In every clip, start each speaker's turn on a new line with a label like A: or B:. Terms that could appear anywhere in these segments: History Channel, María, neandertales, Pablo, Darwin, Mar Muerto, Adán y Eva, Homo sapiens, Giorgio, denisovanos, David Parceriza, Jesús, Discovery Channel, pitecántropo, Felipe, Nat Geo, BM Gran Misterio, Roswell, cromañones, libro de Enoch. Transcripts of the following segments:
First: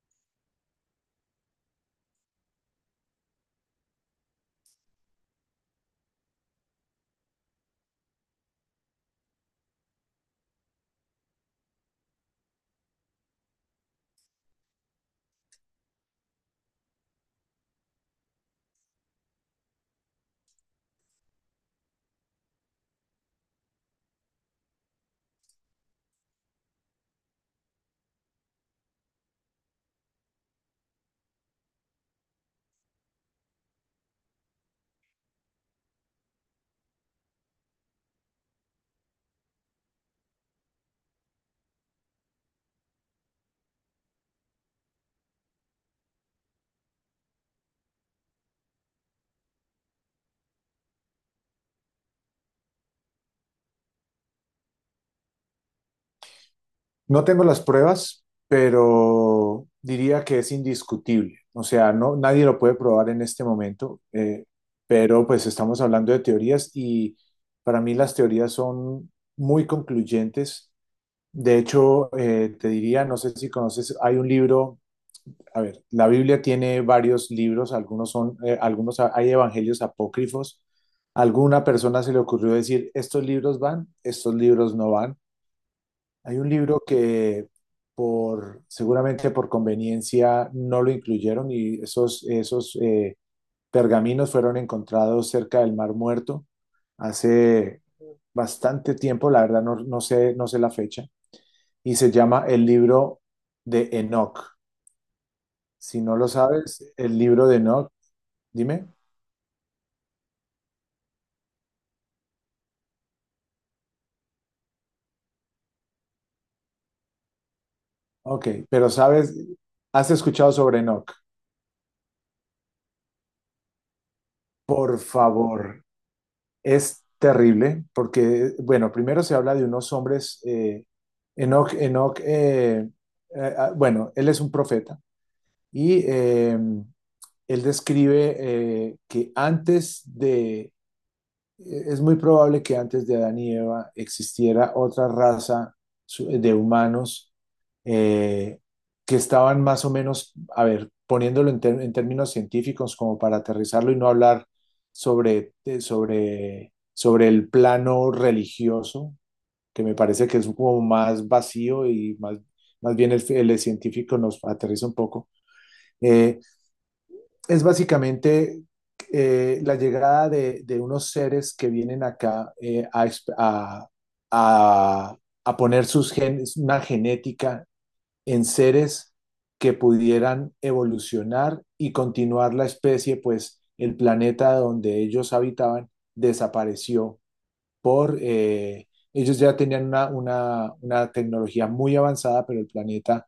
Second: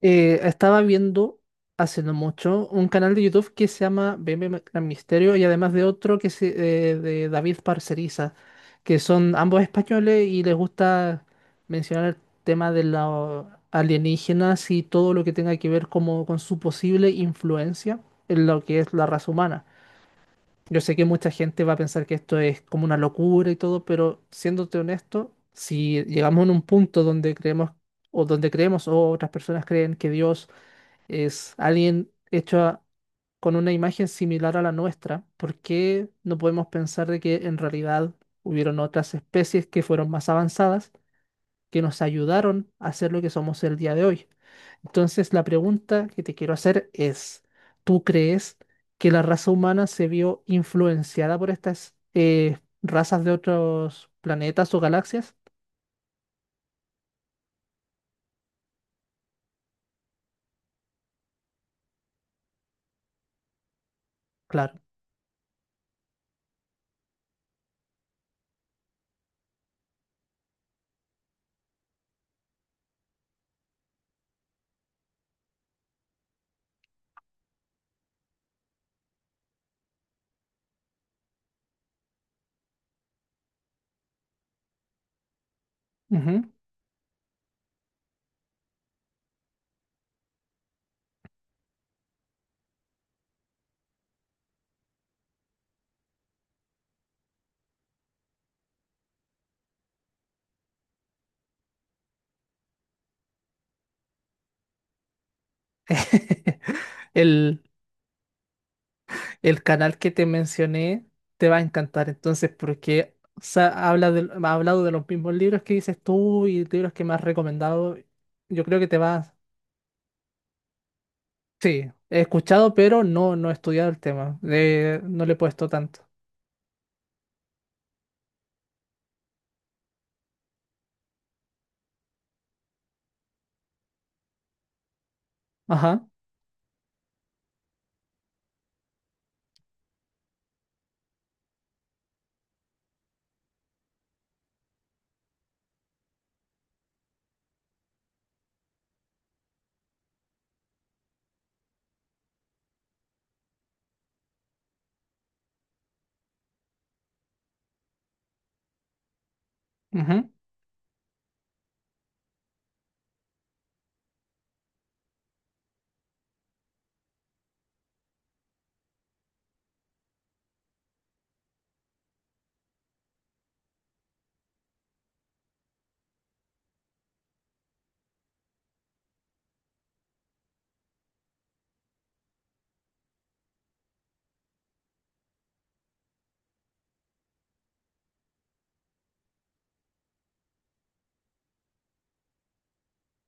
A: Estaba viendo hace no mucho un canal de YouTube que se llama BM Gran Misterio y además de otro que se, de David Parceriza, que son ambos españoles y les gusta mencionar el tema de los alienígenas y todo lo que tenga que ver como con su posible influencia en lo que es la raza humana. Yo sé que mucha gente va a pensar que esto es como una locura y todo, pero siéndote honesto, si llegamos en un punto donde creemos o otras personas creen que Dios es alguien hecho con una imagen similar a la nuestra, ¿por qué no podemos pensar de que en realidad hubieron otras especies que fueron más avanzadas, que nos ayudaron a ser lo que somos el día de hoy? Entonces, la pregunta que te quiero hacer es, ¿tú crees que la raza humana se vio influenciada por estas razas de otros planetas o galaxias?
B: No tengo las pruebas, pero diría que es indiscutible. O sea, no, nadie lo puede probar en este momento,
A: Claro.
B: pero pues estamos hablando de teorías y para mí las teorías son muy concluyentes. De hecho, te diría, no sé si conoces, hay un libro, a ver, la Biblia tiene varios libros, algunos son, algunos hay evangelios apócrifos. A alguna persona se le ocurrió decir, estos libros van, estos libros no van. Hay
A: Ujú.
B: un libro que por, seguramente por conveniencia no lo incluyeron, y esos, esos pergaminos fueron encontrados cerca del Mar Muerto hace bastante tiempo, la verdad no, no sé, no sé la fecha, y se llama el libro de Enoch. Si no lo sabes, el libro de
A: El,
B: Enoch, dime.
A: El canal que te mencioné te va a encantar entonces porque o sea, ha hablado de los mismos libros que dices tú y libros que me has recomendado.
B: Ok,
A: Yo creo que
B: pero
A: te vas...
B: sabes, has escuchado sobre Enoch.
A: Sí, he escuchado, pero no, no he estudiado el tema.
B: Por
A: No le he puesto
B: favor.
A: tanto.
B: Es terrible porque, bueno, primero se habla de unos hombres, Enoch, bueno, él es un profeta y
A: Ajá.
B: él describe que antes de es muy probable que antes de Adán y Eva existiera otra raza de humanos, eh, que estaban más o menos, a ver, poniéndolo en, en términos científicos, como para aterrizarlo y no hablar sobre, sobre el plano religioso, que me parece
A: Ujú.
B: que es como más vacío y, más, más bien el científico nos aterriza un poco. Eh, es básicamente la llegada de unos seres que vienen acá a, a- a poner sus genes, una genética en seres que pudieran evolucionar y continuar la especie, pues el planeta donde ellos habitaban desapareció por ellos ya tenían una, una tecnología muy avanzada, pero el planeta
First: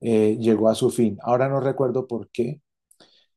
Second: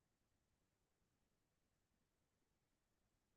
B: llegó a su fin. Ahora no recuerdo por qué,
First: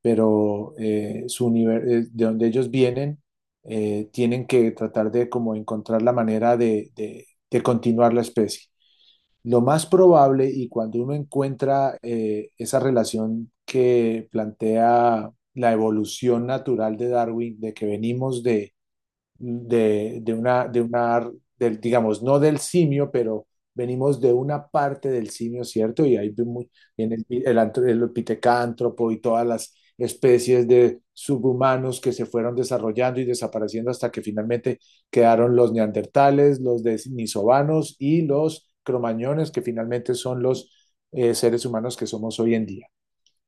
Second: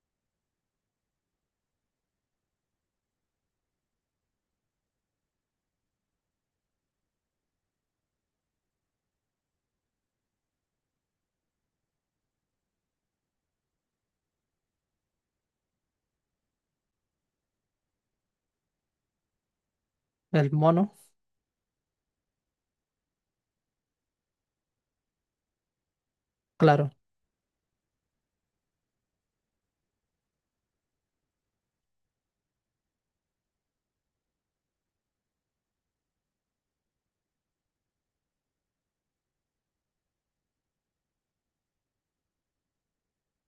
B: pero de donde ellos vienen, tienen que tratar de como encontrar la manera de continuar la especie. Lo más probable, y cuando uno encuentra esa relación que plantea la evolución natural de Darwin, de que venimos
A: El
B: de
A: mono.
B: una, del, digamos, no del simio, pero venimos de una parte del simio, ¿cierto? Y ahí vemos
A: Claro,
B: en el pitecántropo y todas las especies de subhumanos que se fueron desarrollando y desapareciendo hasta que finalmente quedaron los neandertales, los denisovanos y los cromañones, que finalmente son los seres humanos que somos hoy en día.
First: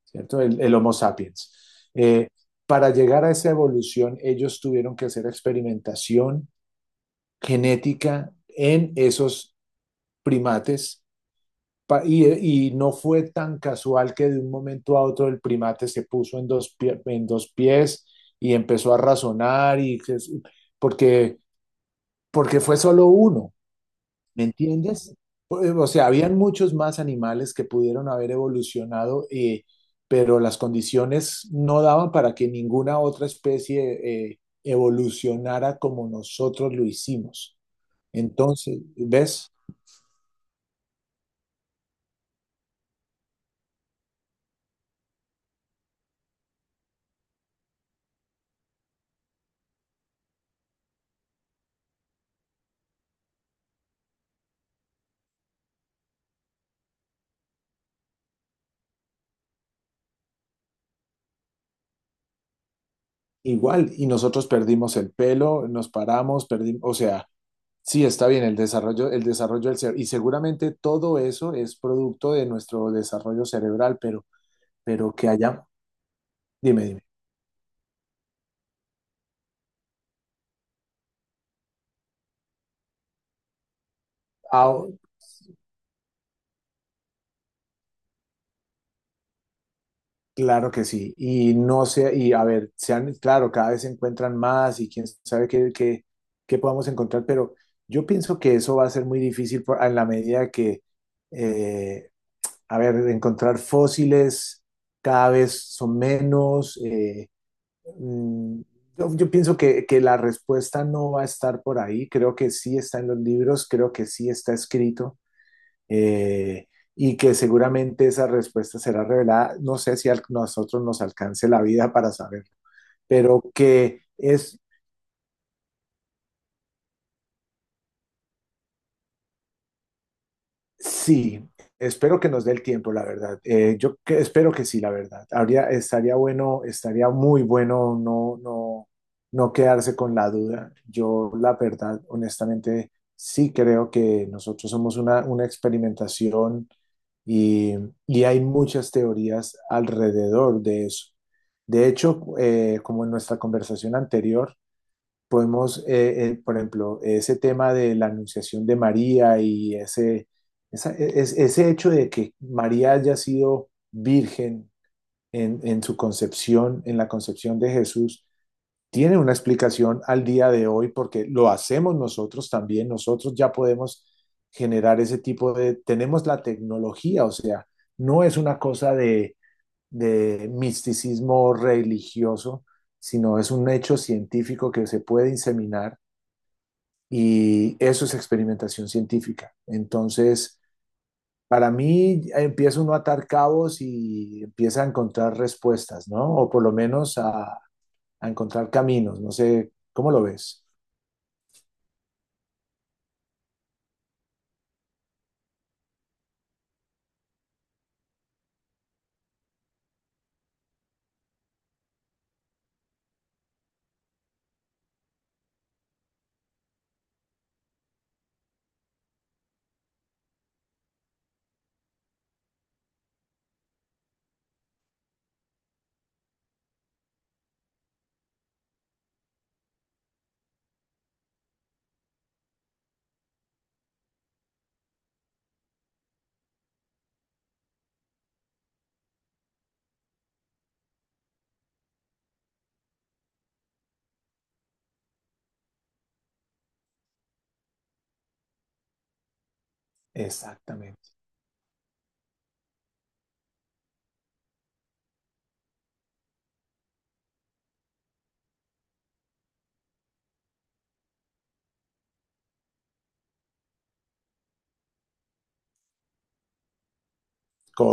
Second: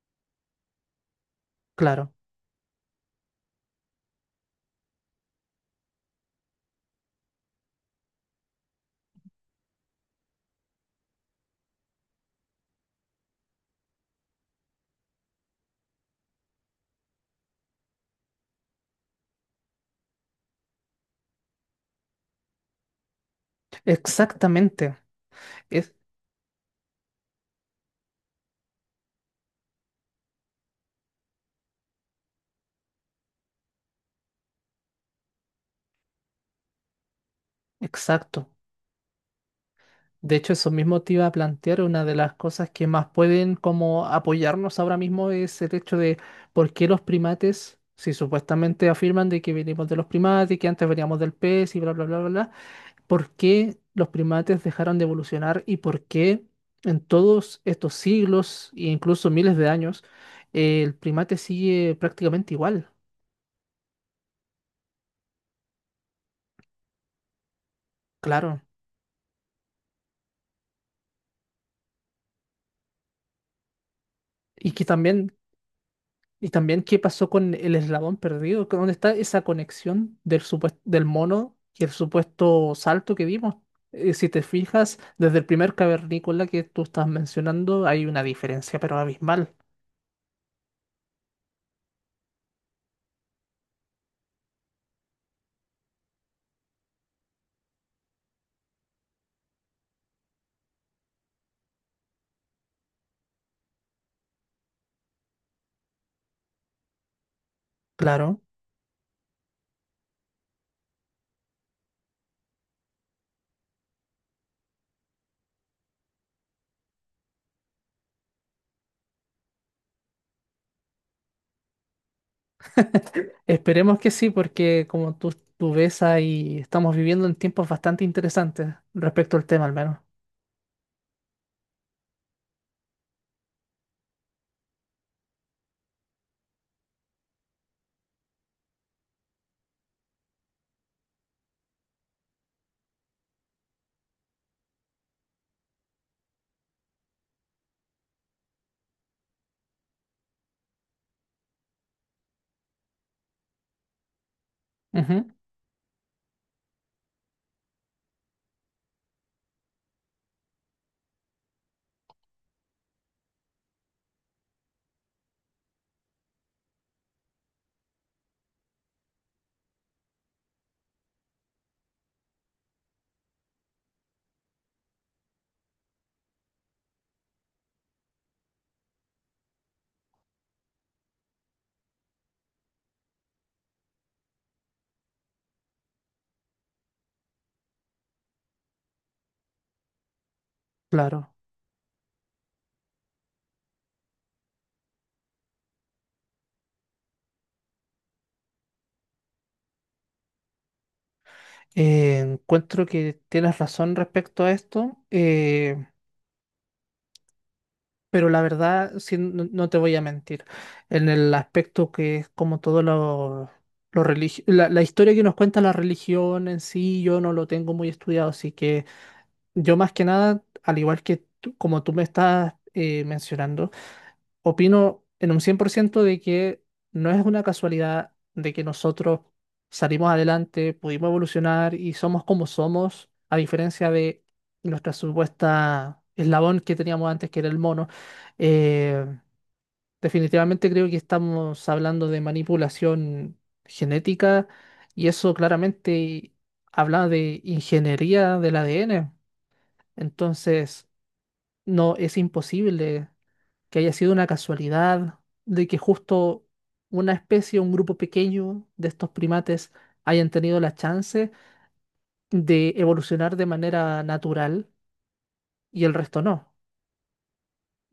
B: ¿Cierto? El Homo sapiens.
A: claro.
B: Eh, para llegar a esa evolución, ellos tuvieron que hacer experimentación genética en esos primates, y no fue tan casual que de un momento a otro el primate se puso en en dos pies y empezó a razonar, y porque, porque fue solo uno. ¿Me
A: Exactamente.
B: entiendes? Pues, O eh,
A: Es
B: sea, habían muchos más animales que pudieron haber evolucionado, pero las condiciones no daban para que ninguna otra especie evolucionara como nosotros lo hicimos.
A: Exacto.
B: Entonces, ¿ves?
A: De hecho, eso mismo te iba a plantear, una de las cosas que más pueden como apoyarnos ahora mismo es el hecho de por qué los primates, si supuestamente afirman de que venimos de los primates, que antes veníamos del pez y bla, bla, bla, bla, bla, ¿por qué los primates dejaron de evolucionar y por qué en todos estos siglos e incluso miles de años el primate sigue prácticamente igual?
B: Igual, y nosotros perdimos el pelo, nos paramos, perdimos, o sea, sí, está bien
A: Claro.
B: el desarrollo del cerebro, y seguramente todo eso es producto de nuestro desarrollo cerebral,
A: Y que
B: pero que
A: también.
B: haya,
A: Y también
B: dime,
A: qué
B: dime.
A: pasó con el eslabón perdido, ¿dónde está esa conexión del mono y el supuesto salto que vimos? Si te
B: Ah,
A: fijas, desde el primer cavernícola que tú estás mencionando hay una diferencia, pero abismal.
B: claro que sí. Y no sé, y a ver, sean, claro, cada vez se encuentran más y quién sabe qué, qué podamos encontrar, pero yo pienso que eso va a ser muy difícil en la medida que, eh, a ver, encontrar fósiles cada vez son menos.
A: Claro.
B: Mm, yo pienso que la respuesta no va a estar por ahí. Creo que sí está en los libros, creo que sí está escrito, eh, y que seguramente esa respuesta será revelada. No sé si a nosotros nos alcance la vida para saber, pero
A: Esperemos
B: que
A: que sí,
B: es.
A: porque tú ves ahí, estamos viviendo en tiempos bastante interesantes respecto al tema al menos.
B: Sí, espero que nos dé el tiempo, la verdad. Espero que sí, la verdad. Habría, estaría bueno, estaría muy bueno no, no, no quedarse con la duda. Yo, la verdad, honestamente, sí creo que nosotros somos una experimentación, y, y hay muchas teorías alrededor de eso. De hecho, como en nuestra conversación anterior,
A: Ujú,
B: podemos, por ejemplo, ese tema de la anunciación de María y ese, ese hecho de que María haya sido virgen en su concepción, en la concepción de Jesús, tiene una explicación al día de hoy porque lo hacemos nosotros también, nosotros ya podemos generar ese tipo de, tenemos la tecnología, o sea, no es una cosa de misticismo religioso, sino es un hecho científico que se puede inseminar y eso es experimentación científica. Entonces,
A: claro.
B: para mí empieza uno a atar cabos y empieza a encontrar respuestas, ¿no? O por lo menos a encontrar caminos, no sé, ¿cómo lo ves?
A: Encuentro que tienes razón respecto a esto. Pero la verdad, sí, no, no te voy a mentir, en el aspecto que es como la historia que nos cuenta la religión en sí, yo no lo tengo muy estudiado, así que yo más que nada, al igual que como tú me estás mencionando, opino en un 100% de que no es una casualidad de que nosotros salimos adelante, pudimos evolucionar y somos como somos, a diferencia de nuestra supuesta eslabón que teníamos antes, que era el mono. Eh, Definitivamente creo que estamos hablando de manipulación genética y eso claramente habla de ingeniería del ADN. Entonces,
B: Exactamente.
A: no es imposible que haya sido una casualidad, de que justo una especie, un grupo pequeño de estos primates hayan tenido la chance de evolucionar de manera natural y el resto no.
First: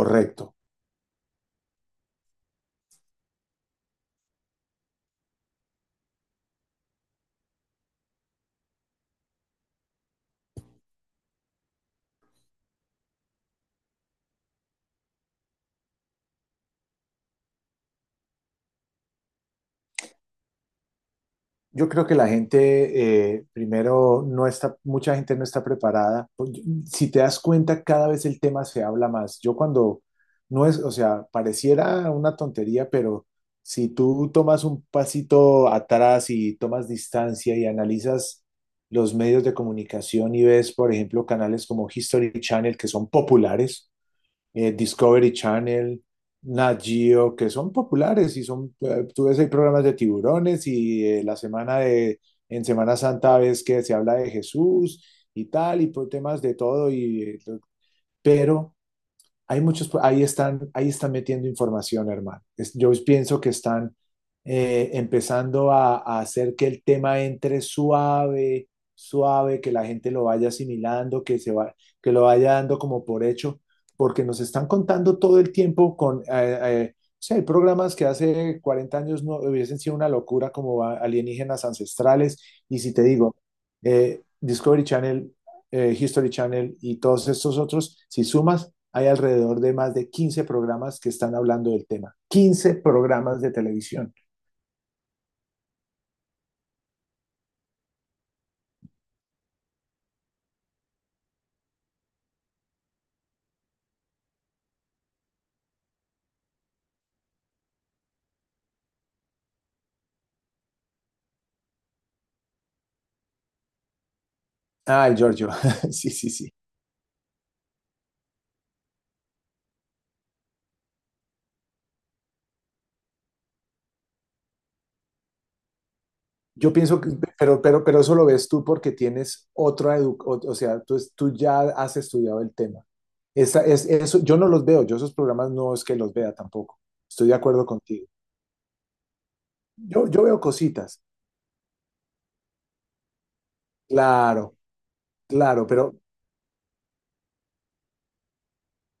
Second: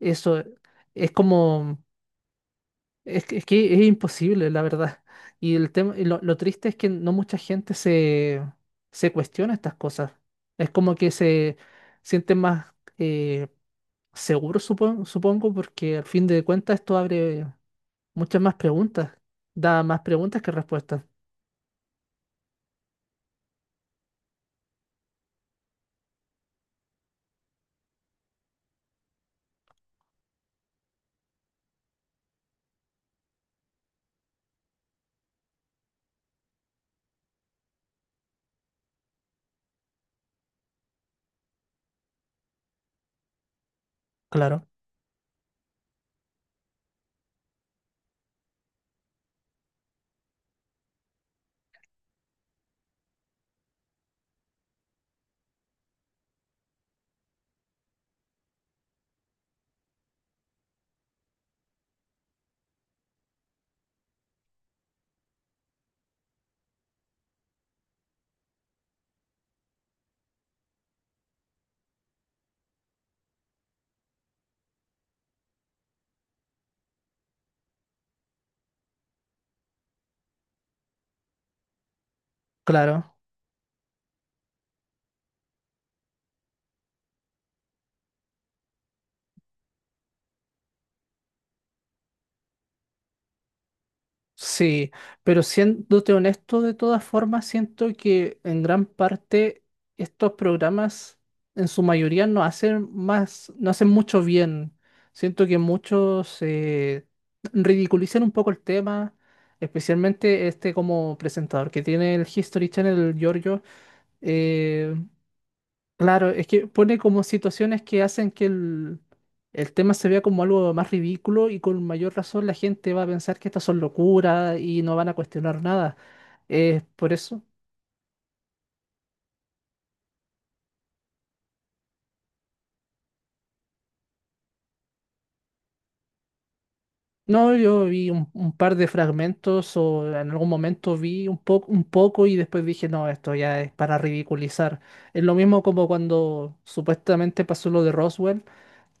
A: Eso es como, que es imposible, la verdad. Y el tema, y lo triste es que no mucha gente se cuestiona estas cosas. Es como que se sienten más seguros, supongo, porque al fin de cuentas esto abre muchas más preguntas. Da más preguntas que respuestas.
B: Yo creo que la gente, primero, no está, mucha gente no está preparada. Pues, si te das cuenta, cada vez el tema se habla más. No es, o sea, pareciera una tontería, pero si tú tomas un pasito atrás y tomas distancia y analizas los medios de comunicación y ves, por ejemplo, canales como History Channel, que son populares,
A: Claro,
B: Discovery Channel, Nat Geo, que son populares y son, tú ves, hay programas de tiburones y en Semana Santa ves que se habla de Jesús y tal, y por temas de todo, y, pero hay muchos, ahí están metiendo información, hermano. Yo pienso que están empezando a hacer que el tema entre suave, suave, que la gente lo vaya asimilando, que lo vaya dando como por hecho, porque nos están contando todo el tiempo con, o sea, hay programas que hace 40 años no hubiesen sido una locura como alienígenas ancestrales, y si te
A: claro.
B: digo, Discovery Channel, History Channel y todos estos otros, si sumas, hay alrededor de más de 15 programas que están hablando del tema. 15 programas de televisión.
A: Sí, pero siéndote honesto, de todas formas, siento que en gran parte estos programas, en su mayoría, no hacen más, no hacen mucho bien. Siento que muchos ridiculizan un poco el tema, especialmente este como presentador que tiene el History Channel, el Giorgio. eh,
B: Ay, Giorgio, sí, sí,
A: Claro, es
B: sí.
A: que pone como situaciones que hacen que el tema se vea como algo más ridículo y con mayor razón la gente va a pensar que estas son locuras y no van a cuestionar nada.
B: Yo pienso que,
A: Por eso.
B: pero eso lo ves tú porque tienes otra educación, o sea, tú ya has estudiado el tema. Eso, yo no los veo, yo esos programas no es que los vea tampoco. Estoy de
A: No,
B: acuerdo
A: yo
B: contigo.
A: vi un par de fragmentos o
B: Yo
A: en
B: veo
A: algún momento
B: cositas,
A: vi un poco y después dije, no, esto ya es para
B: claro,
A: ridiculizar. Es lo mismo
B: claro,
A: como
B: pero
A: cuando supuestamente pasó lo de Roswell.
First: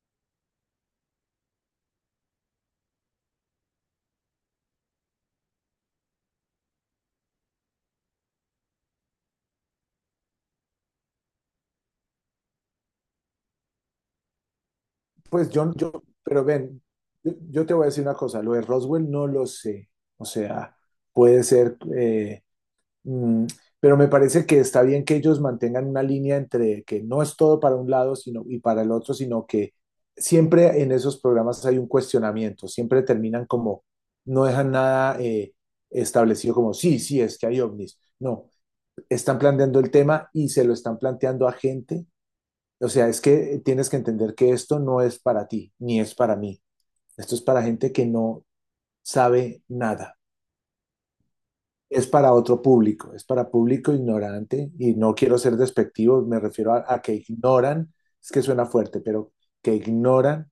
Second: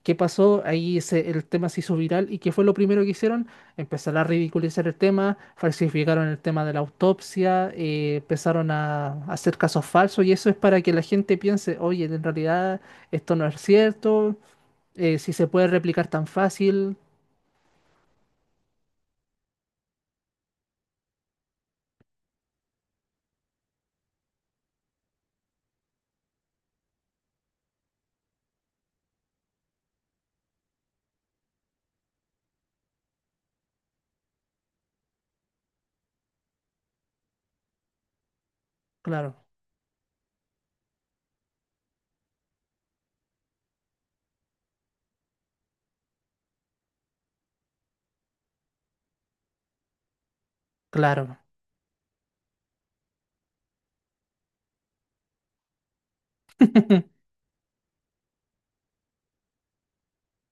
A: ¿Qué pasó? El tema se hizo viral y ¿qué fue lo primero que hicieron? Empezar a ridiculizar el tema, falsificaron el tema de la autopsia, empezaron a hacer casos falsos y eso es para que la gente piense, oye, en realidad esto no es cierto, si se
B: pues
A: puede replicar tan
B: pero ven,
A: fácil.
B: yo te voy a decir una cosa, lo de Roswell no lo sé, o sea, puede ser, Mm, pero me parece que está bien que ellos mantengan una línea entre que no es todo para un lado sino, y para el otro, sino que siempre en esos programas hay un cuestionamiento, siempre terminan como, no dejan nada establecido como, sí, sí, es que hay ovnis. No, están
A: Claro,
B: planteando el tema y se lo están planteando a gente. O sea, es que tienes que entender que esto no es para ti, ni es para mí. Esto es para gente que no sabe nada.
A: claro,
B: Es para otro público, es para público ignorante y no quiero ser despectivo, me refiero a que ignoran, es que suena fuerte, pero que ignoran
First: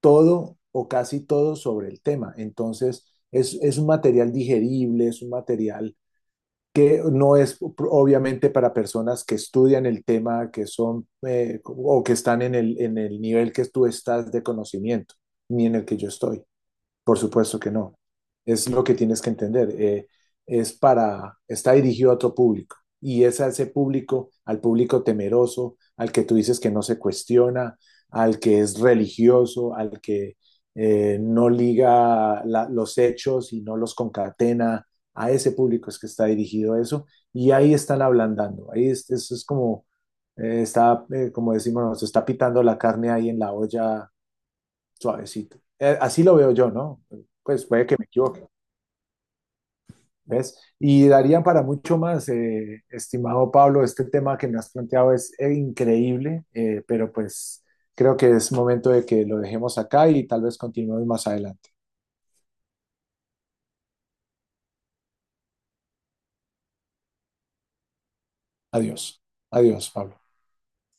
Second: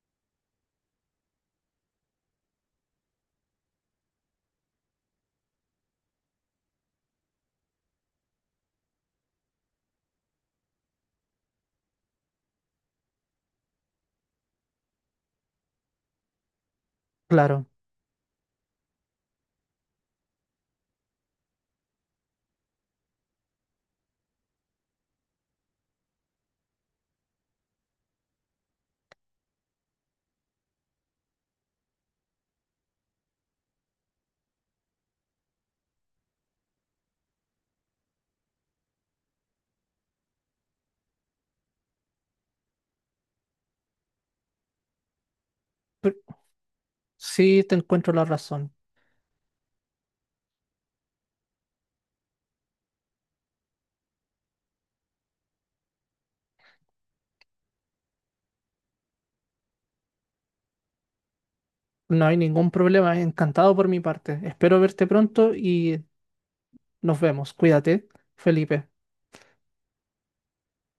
B: todo o casi todo sobre el tema. Entonces, es un material digerible, es un material que no es obviamente para personas que estudian el tema, que son o que están en el nivel que tú estás de conocimiento, ni en el que yo estoy. Por supuesto
A: claro.
B: que no. Es lo que tienes que entender. Es para, está dirigido a otro público. Y es a ese público, al público temeroso, al que tú dices que no se cuestiona, al que es religioso, al que no liga los hechos y no los concatena. A ese público es que está dirigido eso. Y ahí están ablandando. Ahí es, eso es como, como decimos, se está pitando la carne ahí en la olla. Suavecito.
A: Pero
B: Así lo veo yo, ¿no?
A: sí,
B: Pues
A: te
B: puede que me
A: encuentro la
B: equivoque,
A: razón.
B: ¿ves? Y darían para mucho más, estimado Pablo, este tema que me has planteado es increíble, pero pues creo que es momento de que lo dejemos acá y tal vez continuemos más adelante.
A: No hay ningún problema, encantado por mi parte. Espero verte pronto y nos vemos. Cuídate, Felipe.
B: Adiós, adiós, Pablo.